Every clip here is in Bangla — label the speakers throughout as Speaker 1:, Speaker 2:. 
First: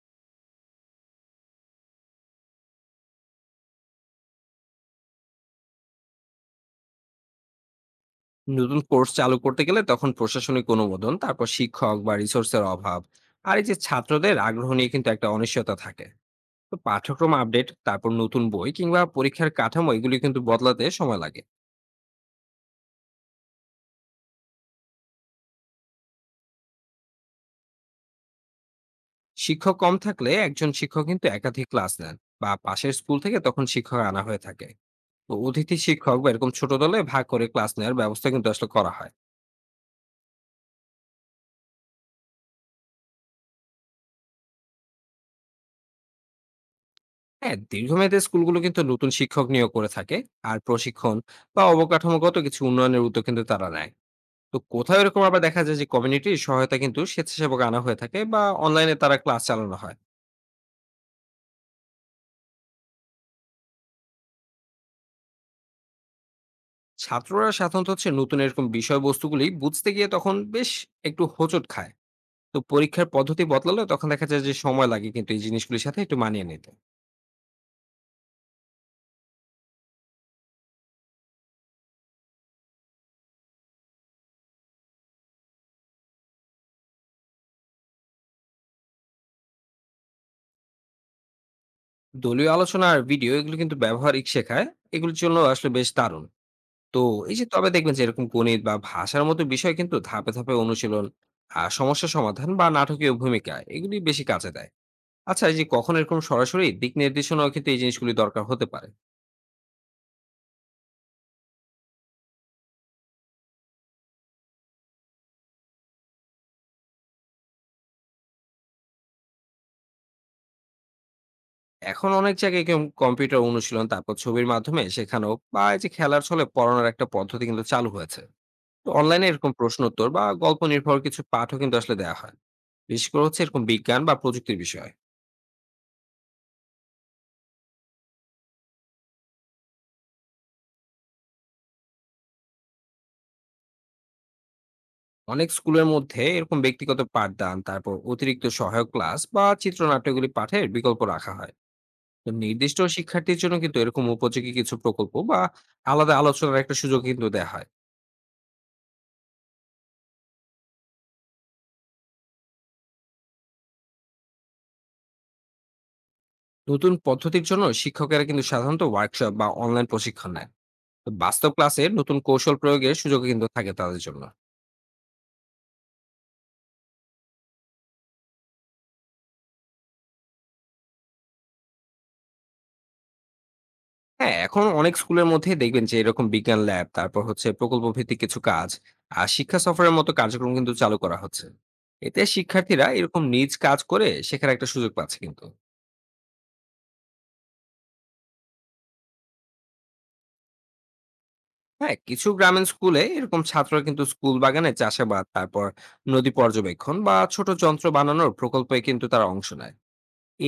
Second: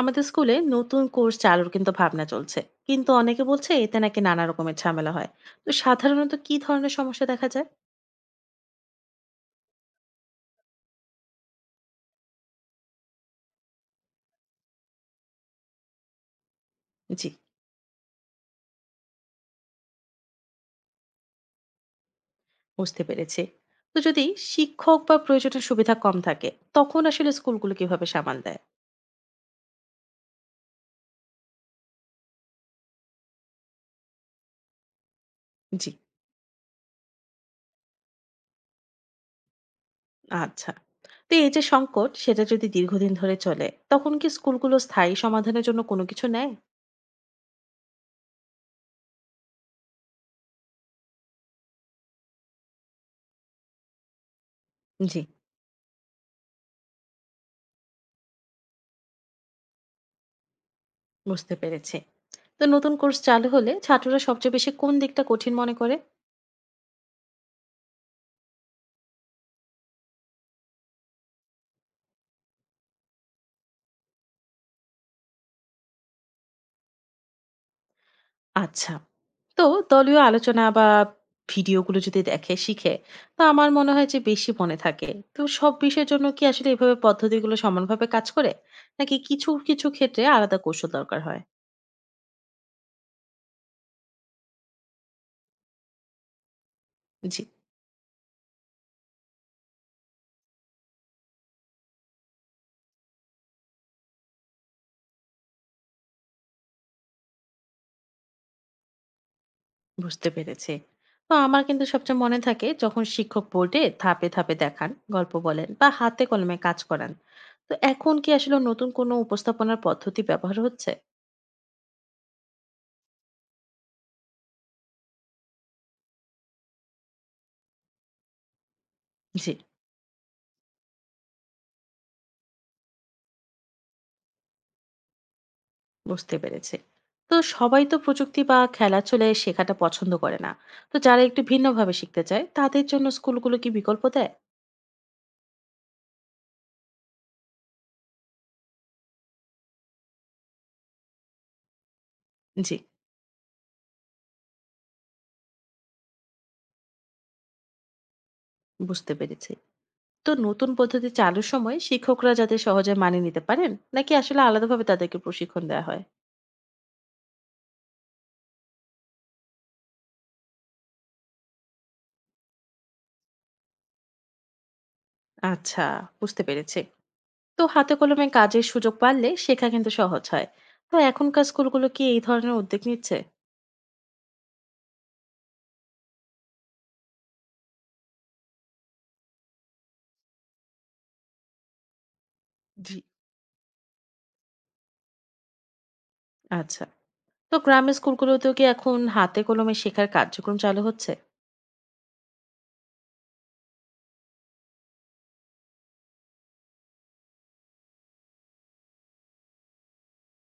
Speaker 1: আমাদের স্কুলে নতুন কোর্স চালুর কিন্তু ভাবনা চলছে। কিন্তু অনেকে বলছে এতে নাকি নানা রকমের ঝামেলা হয়। তো সাধারণত কি ধরনের সমস্যা দেখা যায়?
Speaker 2: নতুন কোর্স চালু করতে গেলে তখন প্রশাসনিক অনুমোদন, তারপর শিক্ষক বা রিসোর্সের অভাব, আর এই যে ছাত্রদের আগ্রহ নিয়ে কিন্তু একটা অনিশ্চয়তা থাকে। তো
Speaker 1: জি,
Speaker 2: পাঠ্যক্রম আপডেট, তারপর নতুন বই কিংবা পরীক্ষার কাঠামো, এগুলি কিন্তু বদলাতে সময় লাগে।
Speaker 1: বুঝতে পেরেছি। তো যদি শিক্ষক বা প্রয়োজনের সুবিধা কম থাকে, তখন আসলে স্কুলগুলো কিভাবে সামাল দেয়?
Speaker 2: শিক্ষক কম থাকলে একজন শিক্ষক কিন্তু একাধিক ক্লাস নেন, বা পাশের স্কুল থেকে তখন শিক্ষক আনা হয়ে থাকে। তো অতিথি
Speaker 1: জি,
Speaker 2: শিক্ষক বা এরকম ছোট দলে ভাগ করে ক্লাস নেওয়ার ব্যবস্থা কিন্তু আসলে করা হয়।
Speaker 1: আচ্ছা। তো এই যে সংকট সেটা যদি দীর্ঘদিন ধরে চলে, তখন কি স্কুলগুলো স্থায়ী সমাধানের জন্য কোনো কিছু নেয়?
Speaker 2: হ্যাঁ, দীর্ঘমেয়াদে স্কুলগুলো কিন্তু নতুন শিক্ষক নিয়োগ করে থাকে, আর প্রশিক্ষণ বা অবকাঠামোগত কিছু উন্নয়নের উদ্যোগ কিন্তু তারা নেয়। তো কোথাও
Speaker 1: জি,
Speaker 2: এরকম আবার দেখা যায় যে কমিউনিটির সহায়তা কিন্তু স্বেচ্ছাসেবক আনা হয়ে থাকে, বা অনলাইনে তারা ক্লাস চালানো হয়।
Speaker 1: বুঝতে পেরেছি। তো নতুন কোর্স চালু হলে ছাত্ররা সবচেয়ে বেশি কোন দিকটা কঠিন মনে করে?
Speaker 2: ছাত্ররা সাধারণত হচ্ছে নতুন এরকম বিষয়বস্তুগুলি বুঝতে গিয়ে তখন বেশ একটু হোঁচট খায়। তো পরীক্ষার পদ্ধতি বদলালে তখন দেখা যায় যে সময় লাগে কিন্তু এই জিনিসগুলির সাথে একটু মানিয়ে নিতে।
Speaker 1: আচ্ছা। তো দলীয় আলোচনা বা ভিডিওগুলো যদি দেখে, শিখে, তো আমার মনে হয় যে বেশি মনে থাকে। তো সব বিষয়ের জন্য কি আসলে এভাবে পদ্ধতিগুলো সমানভাবে কাজ করে? নাকি কিছু ক্ষেত্রে আলাদা কৌশল দরকার হয়?
Speaker 2: দলীয় আলোচনা আর ভিডিও এগুলো কিন্তু ব্যবহারিক শেখায়, এগুলোর জন্য আসলে বেশ দারুণ। তো এই
Speaker 1: জি,
Speaker 2: যে তবে দেখবেন যে এরকম গণিত বা ভাষার মতো বিষয় কিন্তু ধাপে ধাপে অনুশীলন আর সমস্যা সমাধান বা নাটকীয় ভূমিকা এগুলি বেশি কাজে দেয়। আচ্ছা, এই যে কখন এরকম সরাসরি দিক নির্দেশনাও কিন্তু এই জিনিসগুলি দরকার হতে পারে।
Speaker 1: বুঝতে পেরেছি। তো আমার কিন্তু সবচেয়ে মনে থাকে যখন শিক্ষক বোর্ডে ধাপে দেখান, গল্প বলেন বা হাতে কলমে কাজ করান। তো এখন কি আসলে নতুন কোনো উপস্থাপনার পদ্ধতি ব্যবহার হচ্ছে?
Speaker 2: এখন অনেক জায়গায় কেউ কম্পিউটার অনুশীলন, তারপর ছবির মাধ্যমে শেখানো বা এই যে খেলার ছলে পড়ানোর একটা পদ্ধতি কিন্তু চালু হয়েছে। তো অনলাইনে
Speaker 1: জি।
Speaker 2: এরকম প্রশ্ন উত্তর বা গল্প নির্ভর কিছু পাঠও কিন্তু আসলে দেওয়া হয়। বিশেষ করে হচ্ছে এরকম বিজ্ঞান বা প্রযুক্তির বিষয়।
Speaker 1: বুঝতে পেরেছি। তো সবাই তো প্রযুক্তি বা খেলা চলে শেখাটা পছন্দ করে না। তো যারা একটু ভিন্নভাবে শিখতে চায় তাদের জন্য স্কুলগুলো কি বিকল্প দেয়?
Speaker 2: অনেক স্কুলের মধ্যে এরকম ব্যক্তিগত পাঠদান, তারপর অতিরিক্ত সহায়ক ক্লাস বা চিত্রনাট্যগুলি পাঠের বিকল্প রাখা হয়। তো
Speaker 1: জি,
Speaker 2: নির্দিষ্ট শিক্ষার্থীর জন্য কিন্তু এরকম উপযোগী কিছু প্রকল্প বা আলাদা আলোচনার একটা সুযোগ কিন্তু দেওয়া হয়।
Speaker 1: বুঝতে পেরেছি। তো নতুন পদ্ধতি চালুর সময় শিক্ষকরা যাতে সহজে মানিয়ে নিতে পারেন, নাকি আসলে আলাদাভাবে তাদেরকে প্রশিক্ষণ দেওয়া হয়?
Speaker 2: নতুন পদ্ধতির জন্য শিক্ষকেরা কিন্তু সাধারণত ওয়ার্কশপ বা অনলাইন প্রশিক্ষণ নেয়। তো বাস্তব ক্লাসে নতুন কৌশল প্রয়োগের সুযোগ কিন্তু থাকে তাদের জন্য।
Speaker 1: আচ্ছা, বুঝতে পেরেছি। তো হাতে কলমে কাজের সুযোগ বাড়লে শেখা কিন্তু সহজ হয়। তো এখনকার স্কুলগুলো কি এই ধরনের উদ্যোগ নিচ্ছে?
Speaker 2: হ্যাঁ, এখন অনেক স্কুলের মধ্যে দেখবেন যে এরকম বিজ্ঞান ল্যাব, তারপর হচ্ছে প্রকল্প ভিত্তিক কিছু কাজ আর শিক্ষা সফরের মতো কার্যক্রম কিন্তু চালু করা হচ্ছে। এতে শিক্ষার্থীরা
Speaker 1: জি,
Speaker 2: এরকম নিজ কাজ করে শেখার একটা সুযোগ পাচ্ছে কিন্তু।
Speaker 1: আচ্ছা। তো গ্রামের স্কুলগুলোতেও কি এখন হাতে কলমে শেখার কার্যক্রম চালু হচ্ছে?
Speaker 2: হ্যাঁ, কিছু গ্রামীণ স্কুলে এরকম ছাত্ররা কিন্তু স্কুল বাগানে চাষাবাদ, তারপর নদী পর্যবেক্ষণ বা ছোট যন্ত্র বানানোর প্রকল্পে কিন্তু তারা অংশ নেয়।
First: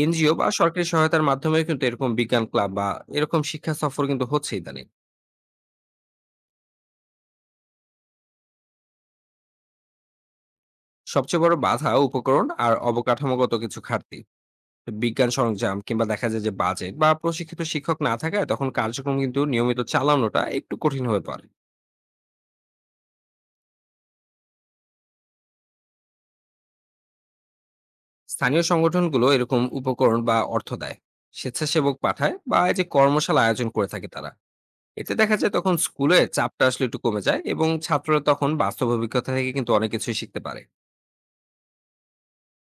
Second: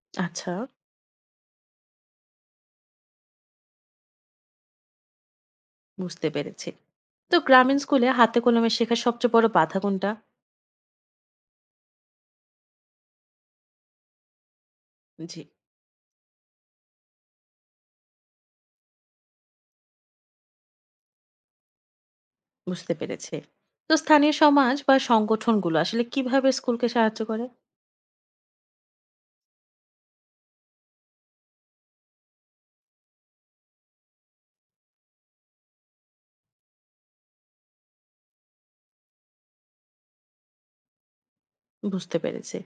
Speaker 2: এনজিও বা
Speaker 1: আচ্ছা।
Speaker 2: সরকারি সহায়তার মাধ্যমে কিন্তু এরকম বিজ্ঞান ক্লাব বা এরকম শিক্ষা সফর কিন্তু হচ্ছে ইদানিং।
Speaker 1: বুঝতে পেরেছি। তো গ্রামীণ স্কুলে হাতে কলমে শেখার সবচেয়ে বড় বাধা কোনটা?
Speaker 2: সবচেয়ে বড় বাধা উপকরণ আর অবকাঠামোগত কিছু ঘাটতি। বিজ্ঞান
Speaker 1: জি,
Speaker 2: সরঞ্জাম কিংবা দেখা যায় যে বাজেট বা প্রশিক্ষিত শিক্ষক না থাকায় তখন কার্যক্রম কিন্তু নিয়মিত চালানোটা একটু কঠিন হয়ে পড়ে।
Speaker 1: বুঝতে পেরেছি। তো স্থানীয় সমাজ বা সংগঠনগুলো আসলে কিভাবে স্কুলকে সাহায্য করে?
Speaker 2: স্থানীয় সংগঠনগুলো এরকম উপকরণ বা অর্থ দেয়, স্বেচ্ছাসেবক পাঠায় বা এই যে কর্মশালা আয়োজন করে থাকে তারা। এতে দেখা যায় তখন স্কুলে চাপটা আসলে একটু কমে যায়, এবং ছাত্ররা তখন বাস্তব অভিজ্ঞতা থেকে কিন্তু অনেক কিছুই শিখতে পারে।
Speaker 1: বুঝতে পেরেছি।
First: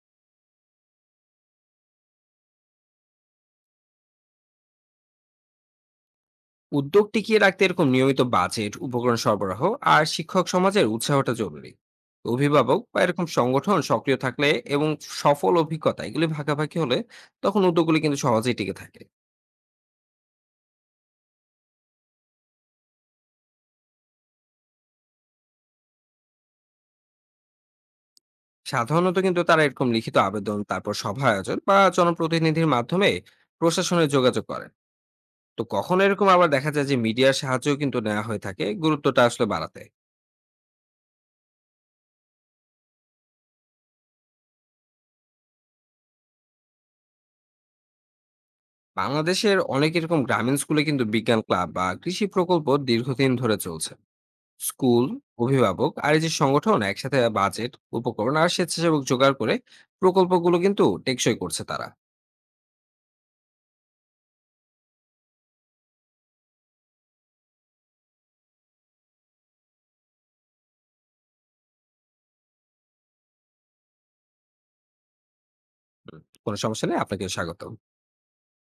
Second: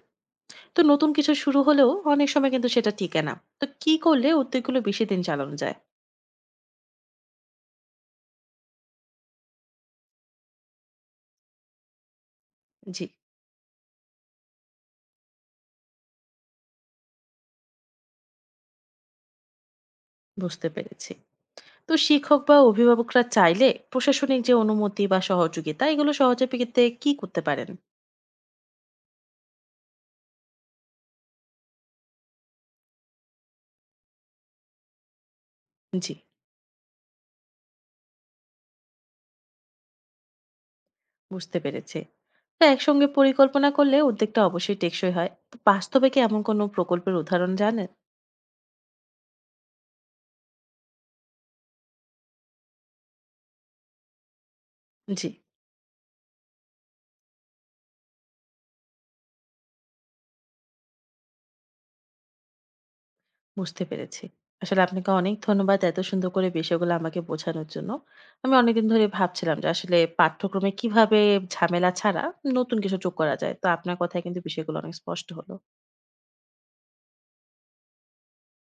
Speaker 1: তো নতুন কিছু শুরু হলেও অনেক সময় কিন্তু সেটা টিকে না। তো কি করলে উদ্যোগগুলো বেশি দিন চালানো যায়?
Speaker 2: উদ্যোগ টিকিয়ে রাখতে এরকম নিয়মিত বাজেট, উপকরণ সরবরাহ আর শিক্ষক সমাজের উৎসাহটা জরুরি। অভিভাবক বা
Speaker 1: জি,
Speaker 2: এরকম সংগঠন সক্রিয় থাকলে এবং সফল অভিজ্ঞতা এগুলি ভাগাভাগি হলে তখন উদ্যোগগুলি কিন্তু সহজেই টিকে থাকে।
Speaker 1: বুঝতে পেরেছি। তো শিক্ষক বা অভিভাবকরা চাইলে প্রশাসনিক যে অনুমতি বা সহযোগিতা এগুলো সহজে পেতে কি করতে পারেন?
Speaker 2: সাধারণত কিন্তু তারা এরকম লিখিত আবেদন, তারপর সভা আয়োজন বা জনপ্রতিনিধির মাধ্যমে প্রশাসনে যোগাযোগ করেন। তো কখনো
Speaker 1: জি।
Speaker 2: এরকম আবার দেখা যায় যে মিডিয়ার সাহায্যও কিন্তু নেওয়া হয়ে থাকে গুরুত্বটা আসলে বাড়াতে।
Speaker 1: বুঝতে পেরেছি। তো একসঙ্গে পরিকল্পনা করলে উদ্যোগটা অবশ্যই টেকসই হয়। তো বাস্তবে কি এমন কোনো প্রকল্পের উদাহরণ জানেন?
Speaker 2: বাংলাদেশের অনেক এরকম গ্রামীণ স্কুলে কিন্তু বিজ্ঞান ক্লাব বা কৃষি প্রকল্প দীর্ঘদিন ধরে চলছে। স্কুল,
Speaker 1: জি,
Speaker 2: অভিভাবক আর এই যে সংগঠন একসাথে বাজেট, উপকরণ আর স্বেচ্ছাসেবক জোগাড় করে প্রকল্পগুলো কিন্তু টেকসই করছে তারা।
Speaker 1: বুঝতে পেরেছি। আসলে আপনাকে অনেক ধন্যবাদ এত সুন্দর করে বিষয়গুলো আমাকে বোঝানোর জন্য। আমি অনেকদিন ধরে ভাবছিলাম যে আসলে পাঠ্যক্রমে কিভাবে ঝামেলা ছাড়া নতুন কিছু যোগ করা যায়। তো আপনার কথায় কিন্তু বিষয়গুলো অনেক স্পষ্ট হলো।
Speaker 2: হুম, কোনো সমস্যা নেই, আপনাকে স্বাগত।